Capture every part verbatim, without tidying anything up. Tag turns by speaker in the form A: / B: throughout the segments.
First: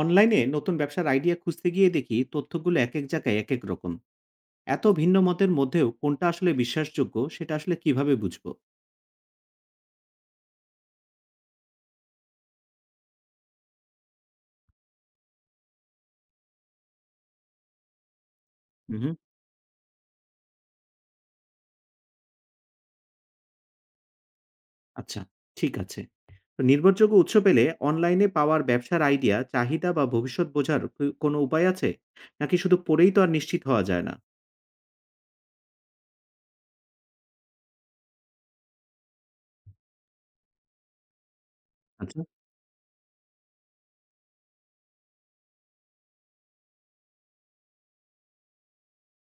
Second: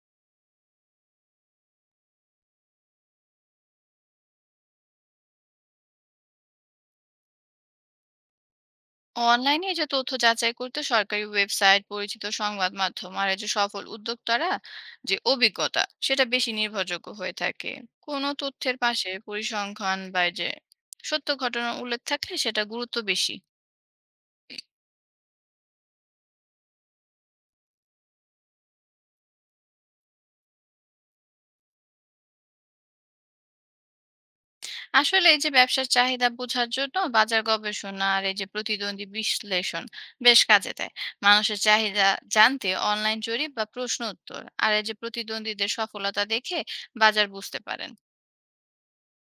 A: অনলাইনে নতুন ব্যবসার আইডিয়া খুঁজতে গিয়ে দেখি তথ্যগুলো এক এক জায়গায় এক এক রকম। এত ভিন্ন মতের মধ্যেও কোনটা আসলে বিশ্বাসযোগ্য সেটা আসলে কিভাবে বুঝবো?
B: অনলাইনে এই যে তথ্য যাচাই করতে সরকারি ওয়েবসাইট, পরিচিত সংবাদ মাধ্যম আর এই যে সফল উদ্যোক্তারা যে অভিজ্ঞতা, সেটা বেশি নির্ভরযোগ্য হয়ে থাকে। কোনো তথ্যের
A: হুম।
B: পাশে পরিসংখ্যান বা এই যে সত্য ঘটনা উল্লেখ থাকলে সেটা গুরুত্ব বেশি।
A: আচ্ছা। ঠিক আছে। তো নির্ভরযোগ্য উৎস পেলে অনলাইনে পাওয়ার ব্যবসার আইডিয়া চাহিদা বা ভবিষ্যৎ বোঝার কি- কোনো উপায় আছে, নাকি শুধু পড়েই তো আর নিশ্চিত হওয়া যায় না?
B: আসলে এই যে ব্যবসার চাহিদা বোঝার জন্য বাজার গবেষণা আর এই যে প্রতিদ্বন্দ্বী বিশ্লেষণ বেশ কাজে দেয়। মানুষের চাহিদা
A: আচ্ছা।
B: জানতে অনলাইন জরিপ বা প্রশ্ন উত্তর আর এই যে প্রতিদ্বন্দ্বীদের সফলতা দেখে বাজার বুঝতে পারেন।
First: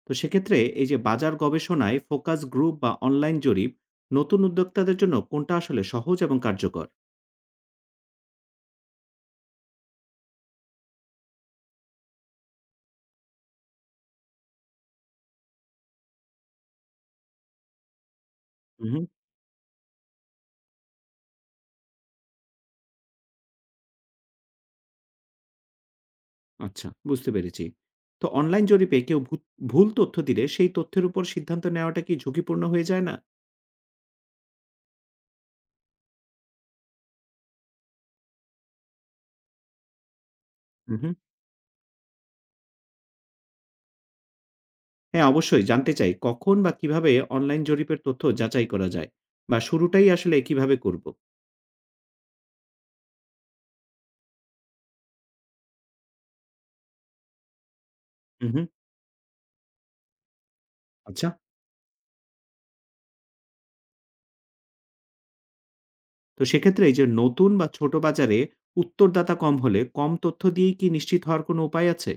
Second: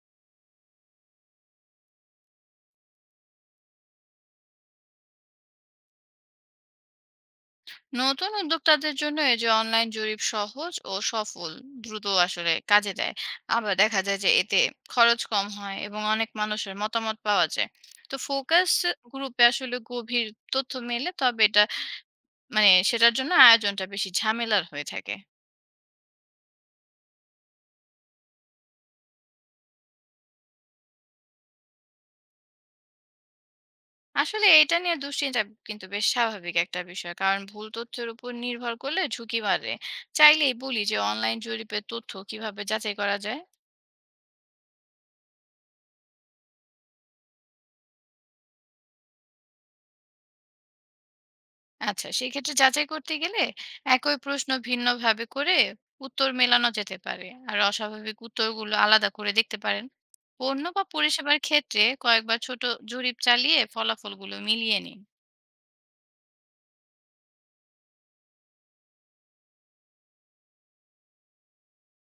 A: তো সেক্ষেত্রে এই যে বাজার গবেষণায় ফোকাস গ্রুপ বা অনলাইন জরিপ, নতুন উদ্যোক্তাদের জন্য কোনটা আসলে সহজ এবং কার্যকর?
B: নতুন উদ্যোক্তাদের জন্য এই যে অনলাইন জরিপ সহজ ও সফল, দ্রুত আসলে কাজে দেয়। আবার দেখা যায় যে এতে খরচ কম হয় এবং অনেক মানুষের মতামত পাওয়া যায়। তো ফোকাস গ্রুপে আসলে গভীর তথ্য মেলে, তবে এটা মানে সেটার জন্য আয়োজনটা বেশি ঝামেলার হয়ে থাকে।
A: আচ্ছা, বুঝতে পেরেছি। তো অনলাইন জরিপে কেউ ভূত ভুল তথ্য দিলে সেই তথ্যের উপর সিদ্ধান্ত নেওয়াটা কি ঝুঁকিপূর্ণ হয়ে যায় না?
B: আসলে এটা নিয়ে দুশ্চিন্তা কিন্তু বেশ স্বাভাবিক একটা বিষয়, কারণ ভুল তথ্যের উপর নির্ভর করলে ঝুঁকি বাড়ে। চাইলেই বলি
A: হু,
B: যে
A: হু।
B: অনলাইন জরিপের তথ্য কিভাবে যাচাই করা যায়।
A: হ্যাঁ, অবশ্যই জানতে চাই কখন বা কিভাবে অনলাইন জরিপের তথ্য যাচাই করা যায়? বা শুরুটাই আসলে কিভাবে করব?
B: আচ্ছা, সেক্ষেত্রে যাচাই করতে গেলে একই প্রশ্ন ভিন্নভাবে করে উত্তর মেলানো যেতে পারে, আর অস্বাভাবিক
A: হু, হু।
B: উত্তরগুলো আলাদা করে দেখতে পারেন। পণ্য বা
A: আচ্ছা।
B: পরিষেবার ক্ষেত্রে কয়েকবার ছোট জরিপ চালিয়ে ফলাফলগুলো মিলিয়ে নিন।
A: তো সেক্ষেত্রে এই যে নতুন বা ছোট বাজারে উত্তরদাতা কম হলে কম তথ্য দিয়েই কি নিশ্চিত হওয়ার কোনো উপায় আছে?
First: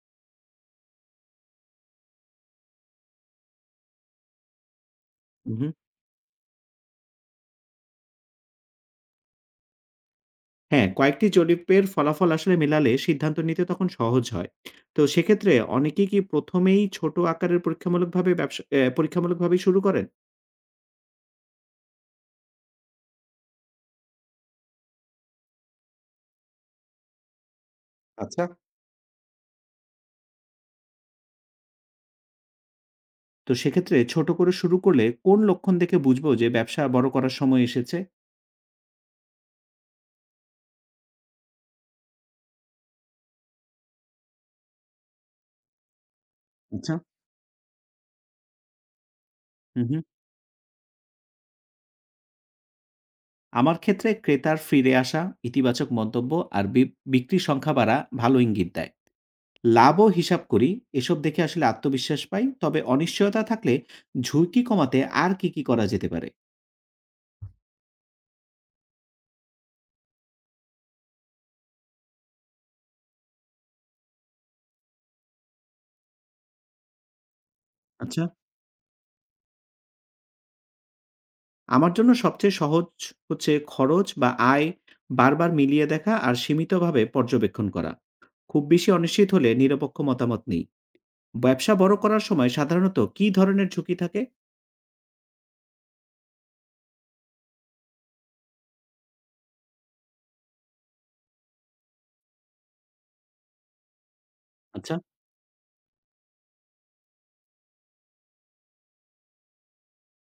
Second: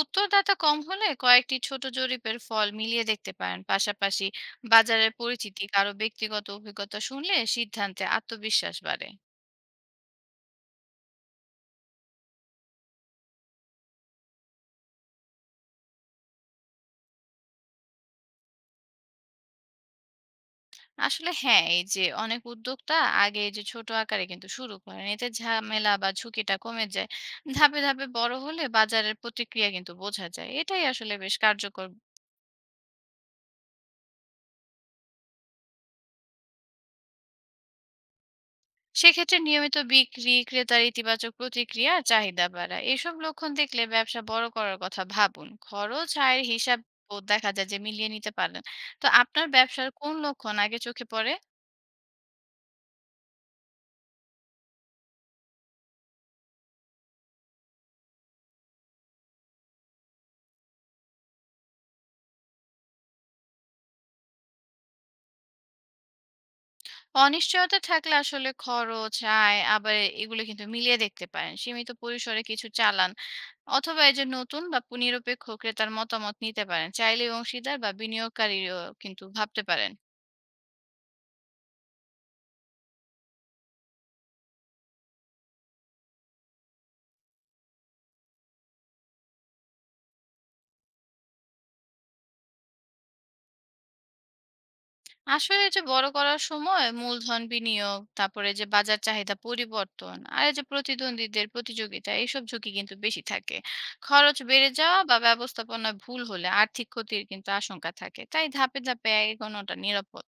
B: উত্তরদাতা কম হলে কয়েকটি ছোট জরিপের ফল মিলিয়ে দেখতে পারেন। পাশাপাশি বাজারের পরিচিতি, কারো ব্যক্তিগত অভিজ্ঞতা শুনলে সিদ্ধান্তে আত্মবিশ্বাস বাড়ে।
A: হ্যাঁ, কয়েকটি জরিপের ফলাফল আসলে মেলালে সিদ্ধান্ত নিতে তখন সহজ হয়। তো সেক্ষেত্রে অনেকেই কি প্রথম এই ছোট আকারের পরীক্ষামূলকভাবে ব্যবসা অ্যা পরীক্ষামূলকভাবেই শুরু করেন?
B: আসলে হ্যাঁ, এই যে অনেক উদ্যোক্তা আগে এই যে ছোট আকারে কিন্তু শুরু করেন। এতে ঝামেলা বা ঝুঁকিটা কমে যায়। ধাপে, ধাপে বড়
A: আচ্ছা।
B: হলে বাজারের প্রতিক্রিয়া কিন্তু বোঝা যায়। এটাই আসলে বেশ কার্যকর।
A: তো সেক্ষেত্রে ছোট করে শুরু করলে কোন লক্ষণ দেখে বুঝবো যে ব্যবসা বড় করার সময় এসেছে?
B: সেক্ষেত্রে নিয়মিত বিক্রি, ক্রেতার ইতিবাচক প্রতিক্রিয়া আর চাহিদা বাড়া। এসব লক্ষণ দেখলে ব্যবসা বড় করার কথা ভাবুন। খরচ, আয়ের হিসাব
A: আচ্ছা।
B: ও দেখা যায় যে মিলিয়ে নিতে পারেন। তো আপনার
A: হুম,
B: ব্যবসার
A: হুম।
B: কোন লক্ষণ আগে চোখে পড়ে?
A: আমার ক্ষেত্রে ক্রেতার ফিরে আসা, ইতিবাচক মন্তব্য আর বি বিক্রির সংখ্যা বাড়া ভালো ইঙ্গিত দেয়। লাভও হিসাব করি। এসব দেখে আসলে আত্মবিশ্বাস পাই। তবে অনিশ্চয়তা থাকলে ঝুঁকি কমাতে আর কি, কি করা যেতে পারে?
B: অনিশ্চয়তা থাকলে আসলে খরচ, আয় আবার এগুলো কিন্তু মিলিয়ে দেখতে পারেন। সীমিত পরিসরে কিছু চালান, অথবা এই যে নতুন বা পু নিরপেক্ষ ক্রেতার মতামত নিতে পারেন। চাইলে অংশীদার বা
A: আচ্ছা,
B: বিনিয়োগকারীও কিন্তু ভাবতে পারেন।
A: আমার জন্য সবচেয়ে সহজ হচ্ছে খরচ বা আয় বারবার মিলিয়ে দেখা আর সীমিতভাবে পর্যবেক্ষণ করা। খুব বেশি অনিশ্চিত হলে নিরপেক্ষ মতামত নেই। ব্যবসা বড় করার সময় সাধারণত কী ধরনের ঝুঁকি থাকে?
B: আসলে এই যে বড় করার সময় মূলধন বিনিয়োগ, তারপরে যে বাজার চাহিদা পরিবর্তন আর এই যে প্রতিদ্বন্দ্বীদের প্রতিযোগিতা, এইসব ঝুঁকি কিন্তু বেশি থাকে। খরচ বেড়ে
A: আচ্ছা।
B: যাওয়া বা ব্যবস্থাপনায় ভুল হলে আর্থিক ক্ষতির কিন্তু আশঙ্কা থাকে। তাই ধাপে, ধাপে এগোনোটা নিরাপদ।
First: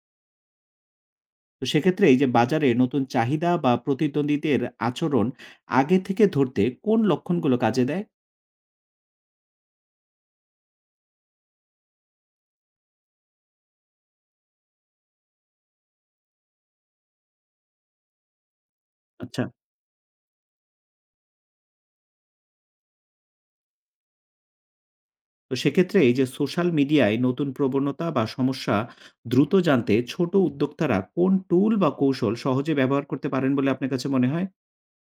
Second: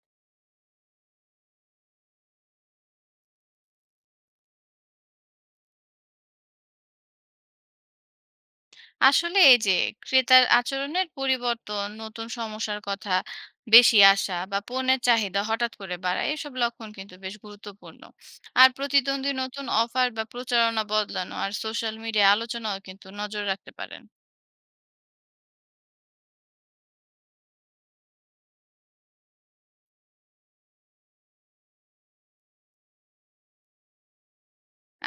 A: তো সেক্ষেত্রে এই যে বাজারে নতুন চাহিদা বা প্রতিদ্বন্দ্বীদের আচরণ আগে থেকে ধরতে কোন লক্ষণগুলো কাজে দেয়?
B: আসলে এই যে ক্রেতার আচরণের পরিবর্তন, নতুন সমস্যার কথা বেশি আসা বা পণ্যের চাহিদা হঠাৎ করে বাড়া, এসব লক্ষণ কিন্তু বেশ গুরুত্বপূর্ণ। আর প্রতিদ্বন্দ্বী
A: আচ্ছা।
B: নতুন অফার বা প্রচারণা বদলানো আর সোশ্যাল মিডিয়ায় আলোচনাও কিন্তু নজর রাখতে পারেন।
A: তো সেক্ষেত্রে এই যে সোশ্যাল মিডিয়ায় নতুন প্রবণতা বা সমস্যা দ্রুত জানতে ছোট উদ্যোক্তারা কোন টুল বা কৌশল সহজে ব্যবহার করতে পারেন বলে আপনার কাছে মনে হয়?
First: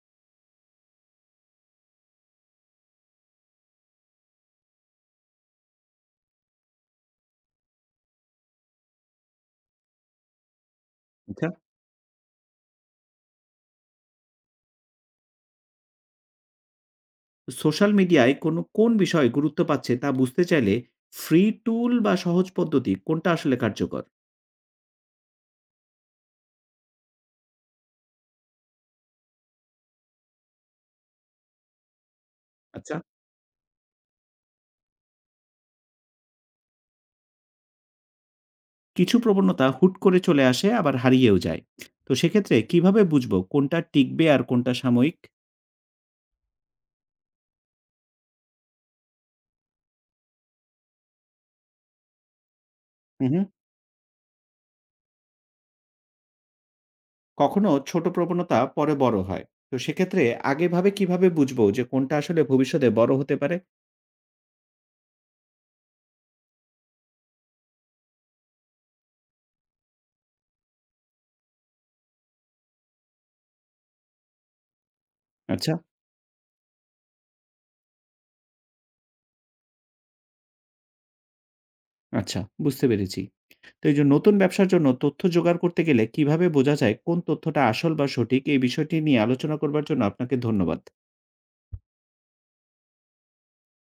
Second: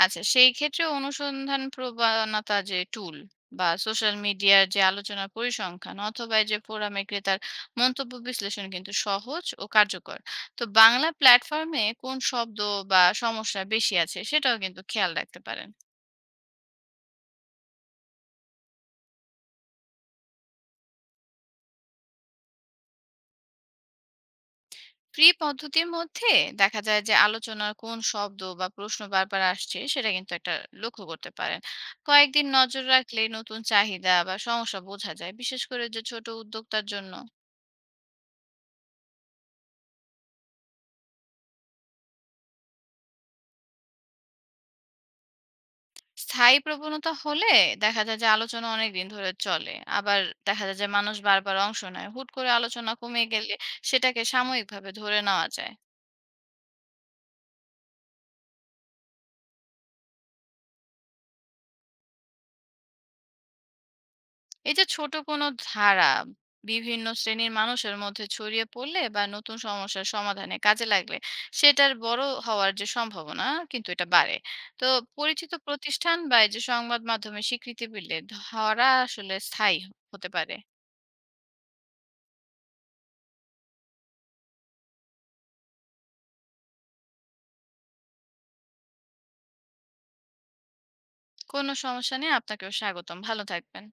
B: আচ্ছা, সেই ক্ষেত্রে অনুসন্ধান প্রবণতা যে টুল বা সোশ্যাল মিডিয়ার যে আলোচনার পরিসংখ্যান অথবা এই যে ফোরামে ক্রেতার মন্তব্য বিশ্লেষণ কিন্তু সহজ ও কার্যকর। তো বাংলা
A: আচ্ছা,
B: প্ল্যাটফর্মে কোন শব্দ বা সমস্যা বেশি আছে সেটাও কিন্তু খেয়াল রাখতে পারেন।
A: সোশ্যাল মিডিয়ায় কোনো কোন বিষয় গুরুত্ব পাচ্ছে তা বুঝতে চাইলে ফ্রি টুল বা সহজ পদ্ধতি কোনটা আসলে কার্যকর?
B: ফ্রি পদ্ধতির মধ্যে দেখা যায় যে আলোচনার কোন শব্দ বা প্রশ্ন বারবার আসছে, সেটা কিন্তু একটা লক্ষ্য করতে পারেন। কয়েকদিন নজর
A: আচ্ছা।
B: রাখলে নতুন চাহিদা বা সমস্যা বোঝা যায়, বিশেষ করে যে ছোট উদ্যোক্তার জন্য।
A: কিছু প্রবণতা হুট করে চলে আসে আবার হারিয়েও যায়। তো সেক্ষেত্রে কিভাবে বুঝবো কোনটা টিকবে আর কোনটা সাময়িক?
B: স্থায়ী প্রবণতা হলে দেখা যায় যে আলোচনা অনেক দিন ধরে চলে, আবার দেখা যায় যে মানুষ বারবার অংশ নেয়। হুট করে আলোচনা কমে
A: হুম হুম।
B: গেলে সেটাকে সাময়িকভাবে ধরে নেওয়া যায়।
A: কখনো ছোট প্রবণতা পরে বড় হয়। তো সেক্ষেত্রে আগেভাবে কিভাবে বুঝবো যে কোনটা আসলে ভবিষ্যতে বড় হতে পারে?
B: এই যে ছোট কোনো ধারা বিভিন্ন শ্রেণীর মানুষের মধ্যে ছড়িয়ে পড়লে বা নতুন সমস্যার সমাধানে কাজে লাগলে সেটার বড় হওয়ার যে সম্ভাবনা কিন্তু এটা বাড়ে। তো পরিচিত
A: আচ্ছা।
B: প্রতিষ্ঠান বা এই যে সংবাদ মাধ্যমে স্বীকৃতি পেলে ধরা আসলে স্থায়ী হতে পারে।
A: আচ্ছা, বুঝতে পেরেছি। তো এই যে নতুন ব্যবসার জন্য তথ্য জোগাড় করতে গেলে কিভাবে বোঝা যায় কোন তথ্যটা আসল বা সঠিক? এই বিষয়টি নিয়ে আলোচনা করবার জন্য আপনাকে ধন্যবাদ।
B: কোনো সমস্যা নেই, আপনাকেও স্বাগতম। ভালো থাকবেন।